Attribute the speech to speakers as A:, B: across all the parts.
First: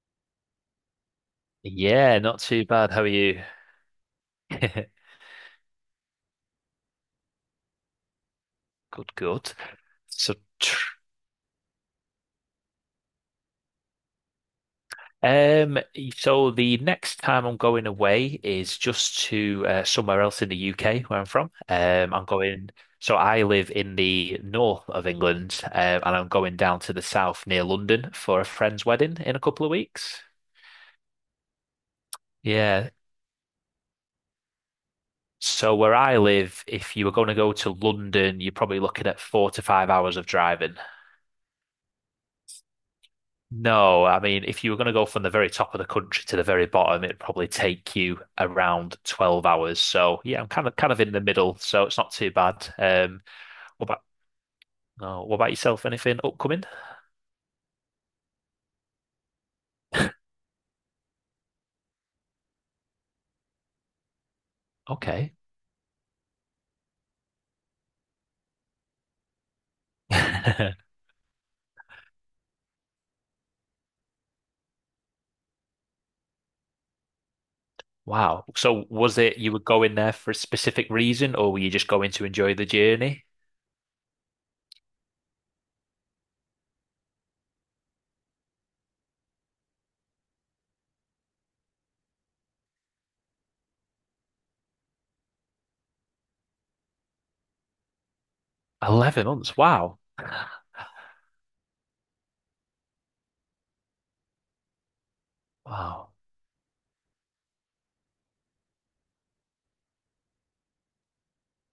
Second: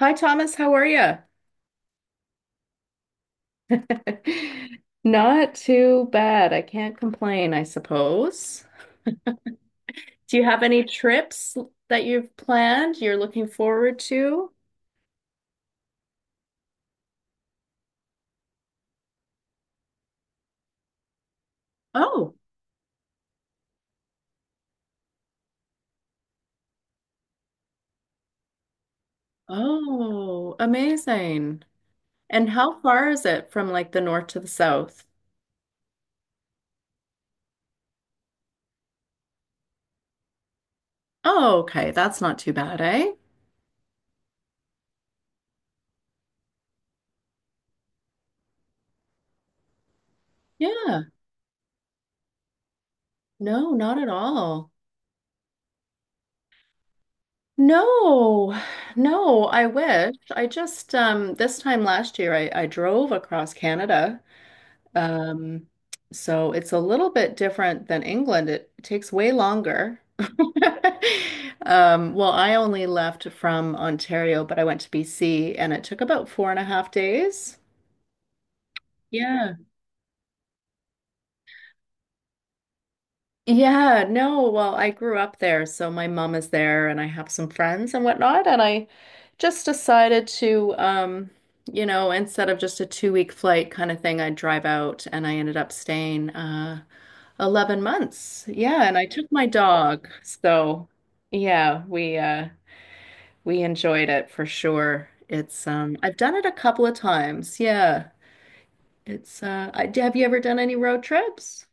A: Hi, Thomas. How are you?
B: Yeah, not too bad. How are you?
A: Not too bad. I can't complain, I suppose.
B: Good, good. So,
A: Do you have
B: tr
A: any trips that you've planned you're looking forward to?
B: um, so the next time I'm going away is just to somewhere else in the UK where I'm from. I'm
A: Oh,
B: going. So I live in the north of England, and I'm going down to the south near London for a friend's wedding in a couple of weeks.
A: oh, amazing. And how
B: Yeah.
A: far is it from like the north to the south?
B: So where I live, if you were going to go to London, you're probably looking at 4 to 5 hours of driving.
A: Oh, okay. That's not too bad, eh?
B: No, I mean, if you were going to go from the very top of the country to the very bottom, it'd probably take you around 12 hours. So yeah, I'm kind of
A: Yeah.
B: in the middle, so it's not too bad.
A: No,
B: What
A: not
B: about
A: at all.
B: no, what about yourself? Anything upcoming?
A: No, no, I wish. I just this time last year I drove across Canada.
B: Okay.
A: Um, so it's a little bit different than England. It takes way longer. Well, I only left from Ontario, but I went to BC and it took about four and a half days.
B: Wow. So was it you
A: Yeah.
B: were going there for a specific reason, or were you just going to enjoy the journey?
A: Yeah, no, well, I grew up there, so my mom is there and I have some friends and whatnot, and I just decided to you know, instead of just a 2 week flight kind of thing, I'd drive out and I ended up staying 11 months. Yeah, and I
B: 11
A: took my
B: months. Wow.
A: dog. So, yeah, we enjoyed it for sure. It's
B: Wow.
A: I've done it a couple of times. Yeah. It's have you ever done any road trips?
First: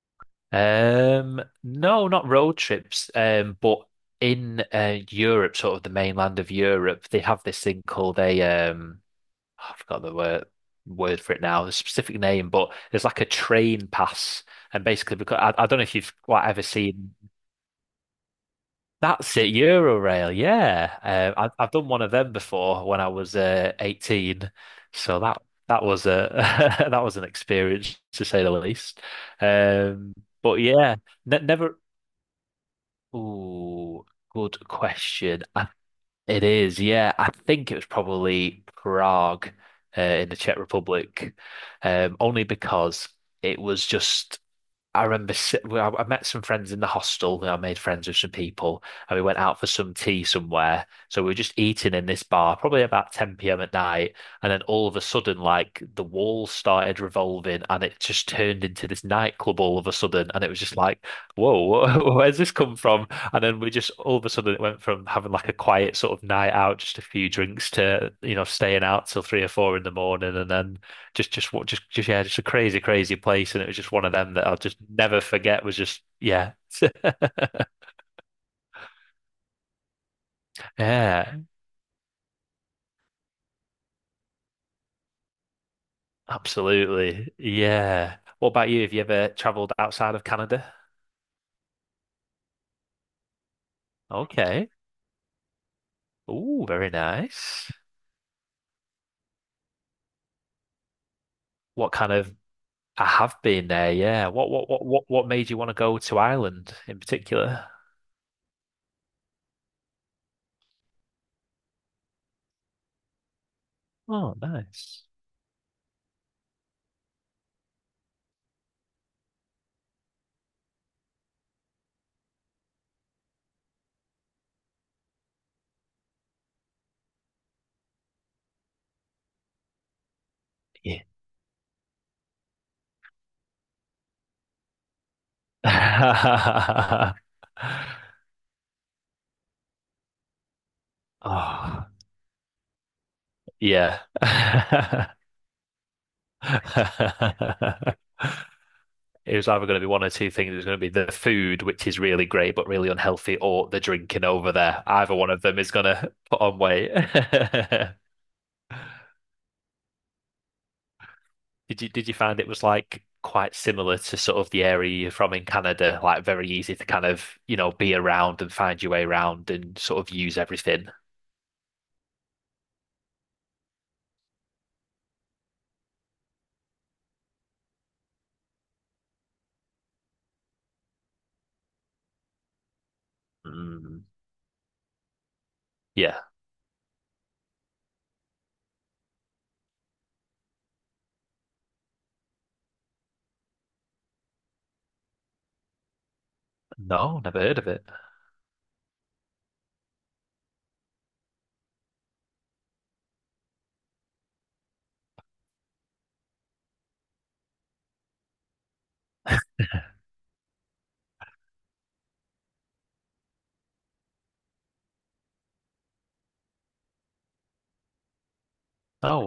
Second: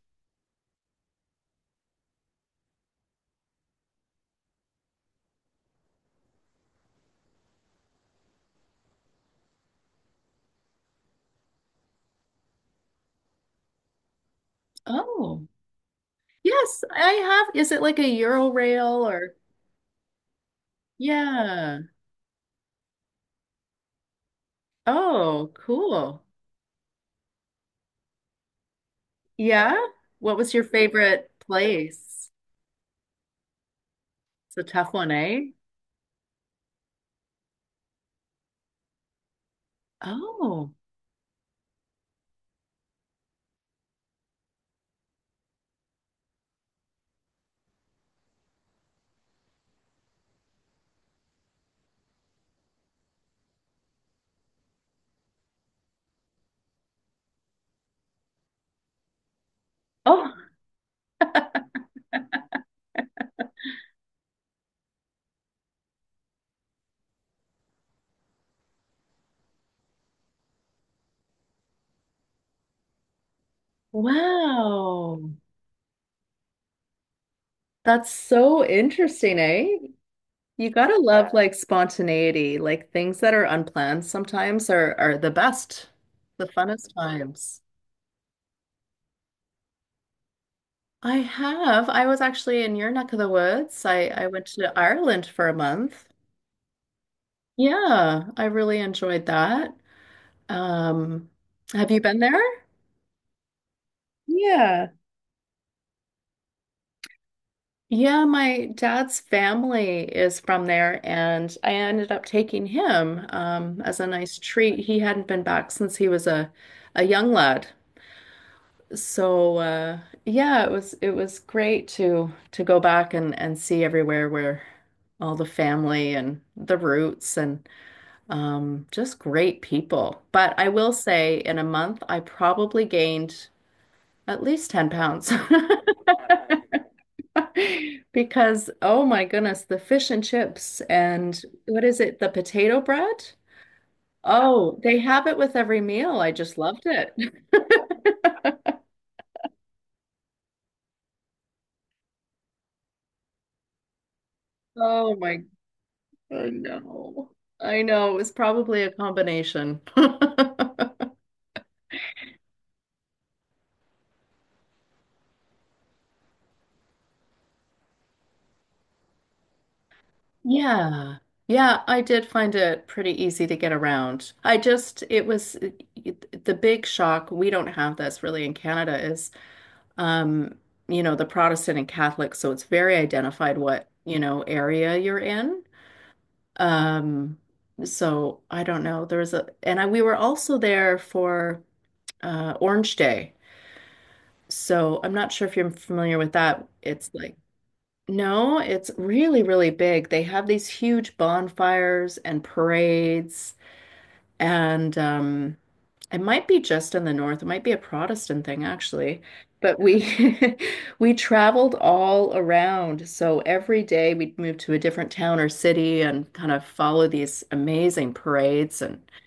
B: No, not road trips. But in Europe, sort of the mainland of Europe, they have this thing called a um, oh, I forgot the word for it now, the specific name, but there's like a train pass, and basically because
A: Oh.
B: I don't know if you've quite ever
A: Yes,
B: seen
A: I have. Is it like a Euro or
B: that's it, Eurorail. Yeah, I've
A: Yeah.
B: done one of them before when I was 18, so that
A: Oh,
B: that was
A: cool.
B: a that was an experience to say the least.
A: Yeah.
B: Um,
A: What was
B: but
A: your
B: yeah.
A: favorite
B: Ne never
A: place?
B: Ooh,
A: It's a
B: good
A: tough one, eh?
B: question. It is, yeah. I think it was probably Prague, in the Czech
A: Oh.
B: Republic, only because it was just. I remember well, I met some friends in the hostel. I made friends with some people, and we went out for some tea somewhere. So we were just eating in this bar, probably about 10 p.m. at night. And then all of a sudden, like the walls started revolving, and it just turned into this nightclub all of a sudden.
A: Oh,
B: And it was just like, whoa, where's this come from? And then we just all of a sudden it went from having like a quiet sort of night out, just a few drinks, to staying out till three or four in the morning, and then just what just yeah, just a crazy, crazy place. And it was just one of them that I'll just never
A: wow.
B: forget was just yeah.
A: That's so interesting, eh? You gotta love
B: Yeah,
A: like spontaneity. Like things that are unplanned sometimes are the best, the funnest
B: absolutely.
A: times.
B: Yeah. What about you? Have you ever traveled outside of Canada?
A: I have. I was actually in your neck of the woods. I went
B: Okay.
A: to Ireland for a month.
B: Ooh, very nice.
A: Yeah, I really enjoyed that. Um, have
B: What
A: you
B: kind
A: been
B: of
A: there?
B: I have been there, yeah. What what what
A: Yeah.
B: what what made you want to go to Ireland in particular?
A: Yeah, my dad's family is from there, and I ended up taking him as a
B: Oh,
A: nice treat. He
B: nice.
A: hadn't been back since he was a young lad. So yeah, it was great to go back and see everywhere where all the family and the roots and just great people. But I will
B: Yeah.
A: say in a month I probably gained at least 10 pounds. Because oh my goodness, the fish and chips and what
B: Oh,
A: is it, the potato bread?
B: yeah.
A: Oh, they have it with every meal. I just loved it.
B: It was either going to be one or two things. It was going to be the food, which is really great but really unhealthy, or the drinking over there. Either
A: Oh
B: one
A: my.
B: of them is going to put
A: I
B: on weight.
A: know. I know. It was probably a combination.
B: Did you find it was like quite similar to sort of the area you're from in Canada, like very easy to kind of, you know, be around and find your way around and sort of use everything?
A: Yeah. Yeah, I did find it pretty easy to get around. It was the big shock. We don't have this really in Canada is, um, you know, the Protestant and Catholic. So it's very identified what,
B: Mm,
A: you know, area you're in.
B: yeah.
A: Um, so I don't know. There was a, and I, We were also there for Orange Day. So I'm not sure if you're familiar with that. It's
B: No,
A: like
B: never heard of it.
A: no, it's really, really big. They have these huge bonfires and parades, and it might be just in the north. It might be a Protestant thing, actually. But we we traveled all around. So every day we'd move to a different town or city and kind of follow these amazing parades and
B: Oh,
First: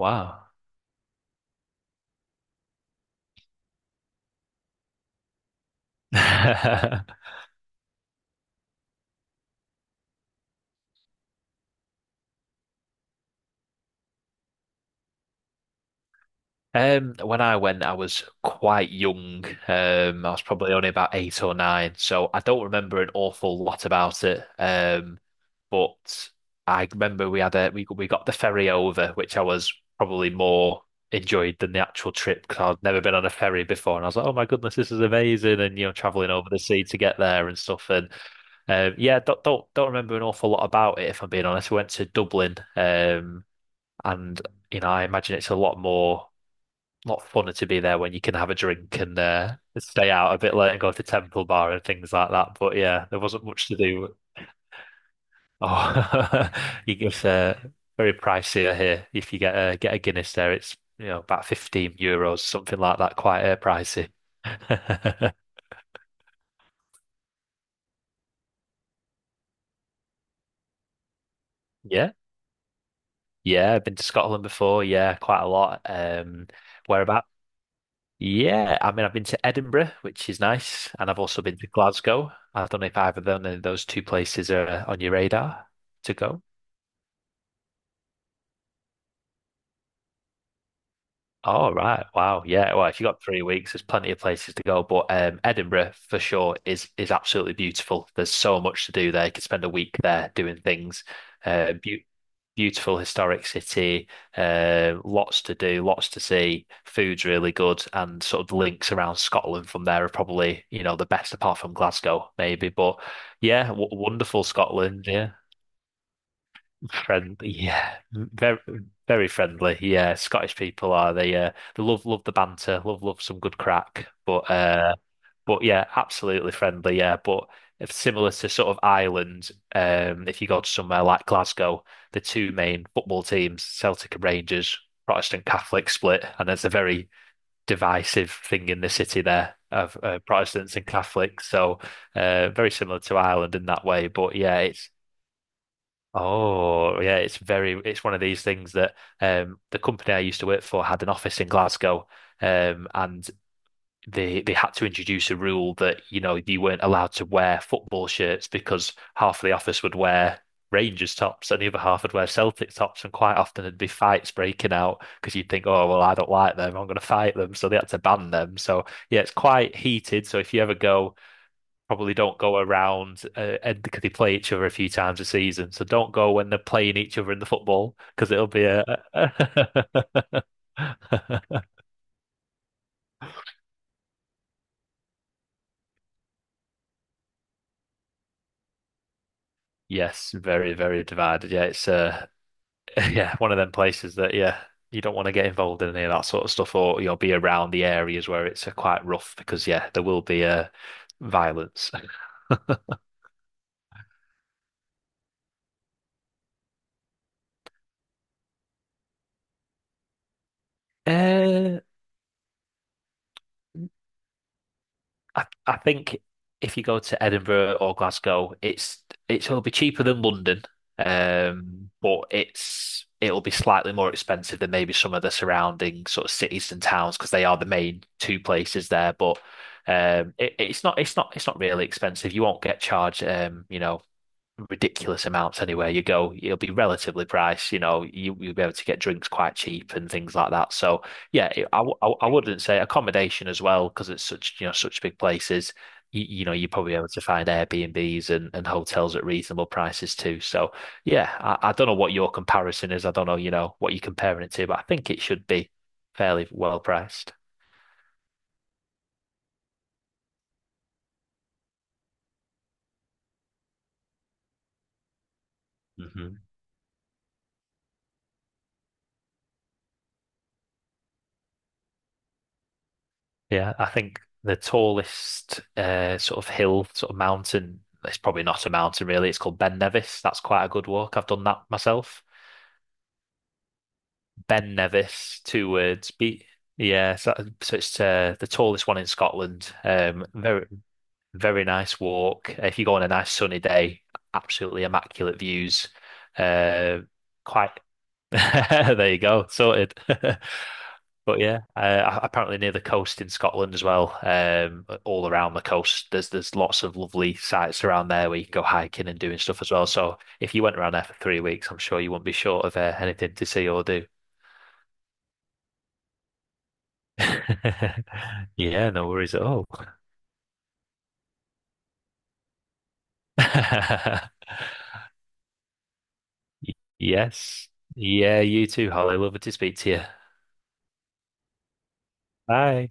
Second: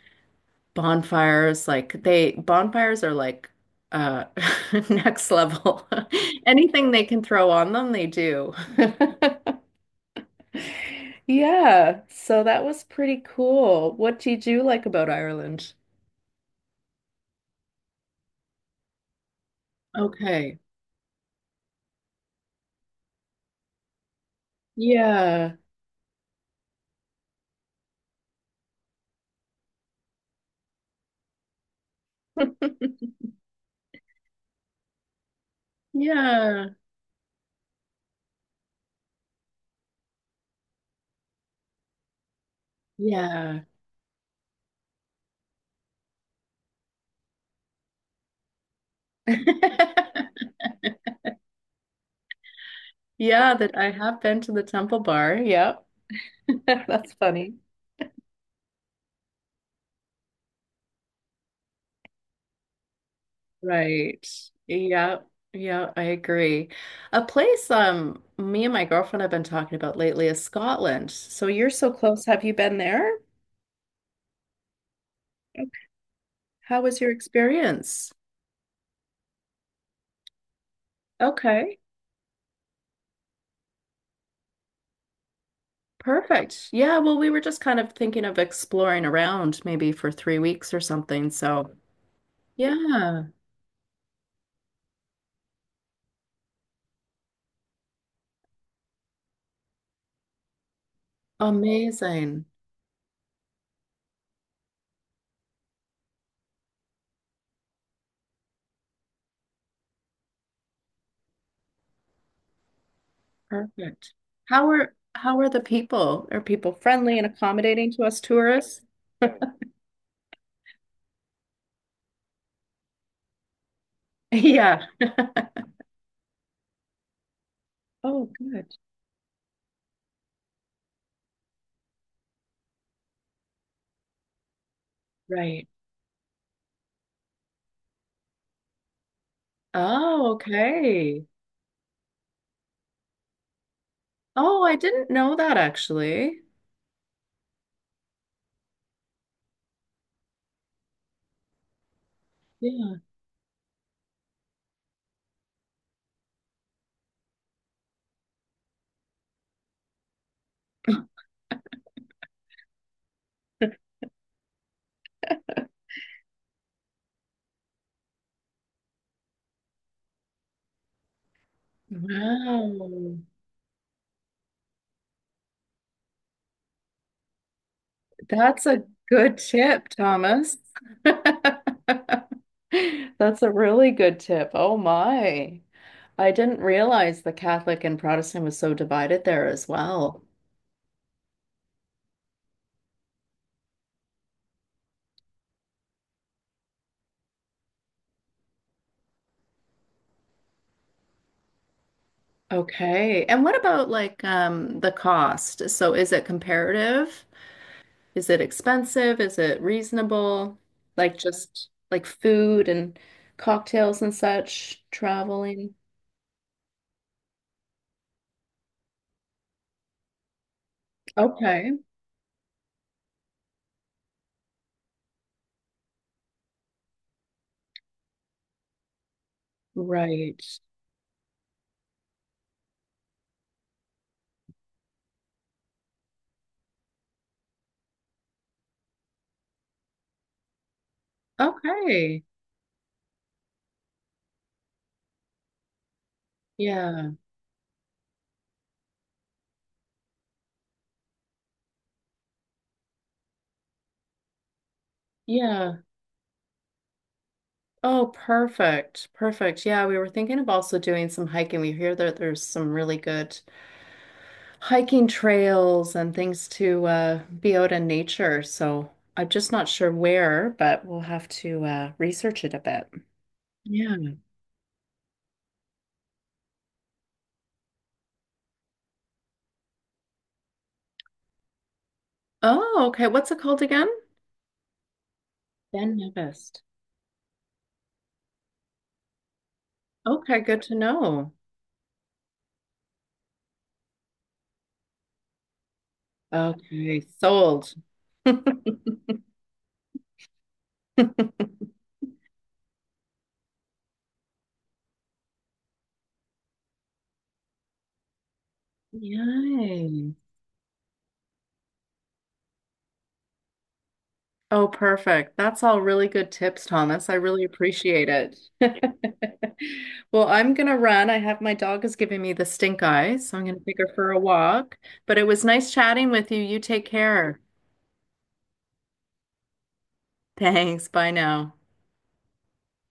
A: bonfires. Like they bonfires are like uh next level. Anything
B: wow.
A: they can throw on them, they do. Yeah, so that was pretty cool. What did you like about Ireland?
B: When I went, I was quite young. I was
A: Okay.
B: probably only about eight or nine, so I don't remember an awful lot about it.
A: Yeah.
B: But I remember we had a we got the ferry over, which I was probably more enjoyed than the actual trip because I'd never been on a ferry before, and I was like, oh my goodness, this is amazing, and you know, traveling over the
A: Yeah.
B: sea to get there and stuff. And yeah, don't remember an awful lot about it if I'm being honest. We went to Dublin,
A: Yeah.
B: and you know, I imagine it's a lot more not funner to be there when you can have a drink and stay out a bit late and go to Temple Bar and things like that. But yeah, there wasn't
A: Yeah,
B: much
A: that
B: to
A: I
B: do.
A: have been to the Temple Bar. Yep.
B: Oh, you
A: That's
B: get
A: funny.
B: very pricier here. If you get a Guinness there, it's you know about €15, something like that. Quite pricey.
A: Right. Yeah. Yeah, I agree. A place me and my girlfriend have been talking about lately is Scotland. So you're so
B: Yeah,
A: close. Have you been there?
B: yeah. I've been to Scotland before. Yeah, quite a
A: Okay.
B: lot.
A: How was your
B: Whereabouts?
A: experience?
B: Yeah, I mean, I've been to Edinburgh, which is nice, and I've also been to
A: Okay.
B: Glasgow. I don't know if either of them, of those two places are on your radar to go.
A: Perfect. Yeah, well, we were just kind of thinking of exploring around maybe for 3 weeks or something.
B: Oh,
A: So,
B: right. Wow. Yeah. Well, if you got
A: yeah,
B: three weeks, there's plenty of places to go. But Edinburgh, for sure, is absolutely beautiful. There's so much to do there. You could spend a week there doing things. Uh, beau-
A: amazing.
B: Beautiful historic city, lots to do, lots to see. Food's really good, and sort of the links around Scotland from there are probably, you know, the best apart from Glasgow, maybe. But yeah, w
A: Perfect.
B: Wonderful
A: How are
B: Scotland. Yeah,
A: how are the people? Are people friendly and
B: friendly.
A: accommodating
B: Yeah,
A: to us
B: very,
A: tourists?
B: very friendly. Yeah, Scottish people are they? They love the banter, love some good crack.
A: Yeah.
B: But yeah, absolutely friendly. Yeah, but if
A: Oh,
B: similar to sort
A: good.
B: of Ireland, if you go to somewhere like Glasgow, the two main football teams, Celtic and Rangers, Protestant
A: Right.
B: Catholic split, and there's a very divisive thing in the city there of
A: Oh,
B: Protestants and
A: okay.
B: Catholics. So very similar to Ireland in that way. But yeah,
A: Oh, I
B: it's
A: didn't know that actually.
B: oh yeah, it's very it's one of these things that the company I used to work for had an office in Glasgow,
A: Yeah.
B: and they had to introduce a rule that you know you weren't allowed to wear football shirts because half of the office would wear Rangers tops and the other half would wear Celtic tops, and quite often there'd be fights breaking out because you'd think, oh well, I don't like them, I'm going to fight them, so they had to ban them. So yeah, it's quite heated. So if you ever go, probably don't go
A: Wow.
B: around and because they play each other a few times a season, so don't go when they're playing each other in the football because it'll be
A: That's a
B: a
A: good tip, Thomas. That's a really good tip. Oh my. I didn't realize the Catholic and Protestant was so divided there as well.
B: Yes, very, very divided. Yeah, it's yeah, one of them places that yeah, you don't want to get involved in any of that sort of stuff, or you'll be around the areas where it's quite rough because yeah, there will be violence.
A: Okay. And what about like the cost? So is it comparative? Is it expensive? Is it reasonable? Like just
B: Uh,
A: like food and cocktails and such, traveling.
B: I think if you go to Edinburgh or Glasgow, it's it'll be cheaper than London,
A: Okay.
B: but it'll be slightly more expensive than maybe some of the surrounding sort of cities and towns because they are the main two places there. But
A: Right.
B: it's not really expensive. You won't get charged, you know ridiculous amounts anywhere you go. It'll be relatively priced, you know, you'll be able to get drinks quite cheap and things like that. So yeah,
A: Okay.
B: I wouldn't say accommodation as well because it's such, you know, such big places. You know, you're probably able
A: Yeah.
B: to find Airbnbs and hotels at reasonable prices too. So yeah, I don't know what your comparison is. I don't know, you know, what you're comparing it to, but I think it should be
A: Yeah.
B: fairly well priced.
A: Oh, perfect. Perfect. Yeah, we were thinking of also doing some hiking. We hear that there's some really good hiking trails and
B: hmm
A: things to be out in nature. So I'm just not sure where, but we'll have to research it a bit.
B: Yeah, I
A: Yeah.
B: think the tallest sort of hill, sort of mountain, it's probably not a mountain really, it's called Ben Nevis. That's quite a good walk. I've done that myself.
A: Oh, okay. What's it called again?
B: Ben Nevis, two
A: Ben
B: words. Be
A: Nevis.
B: yeah, so it's the tallest one in Scotland.
A: Okay, good
B: Very,
A: to know.
B: very nice walk. If you go on a nice sunny day, absolutely immaculate views. Uh,
A: Okay, sold.
B: quite, there you go, sorted. But yeah, apparently near the coast in Scotland as well, all around the coast, there's lots of lovely sites around there where you can go hiking and doing stuff as well.
A: Yay.
B: So if you went around there for three weeks, I'm sure you wouldn't be short of anything to see or do.
A: Oh, perfect. That's all really good tips, Thomas. I really appreciate it.
B: Yeah, no worries at all.
A: Well, I'm gonna run. I have my dog is giving me the stink eye, so I'm gonna take her for a walk. But it was nice chatting with you. You take care.
B: Yes. Yeah, you too, Holly. Lovely to speak to you.
A: Thanks. Bye now.
B: Bye.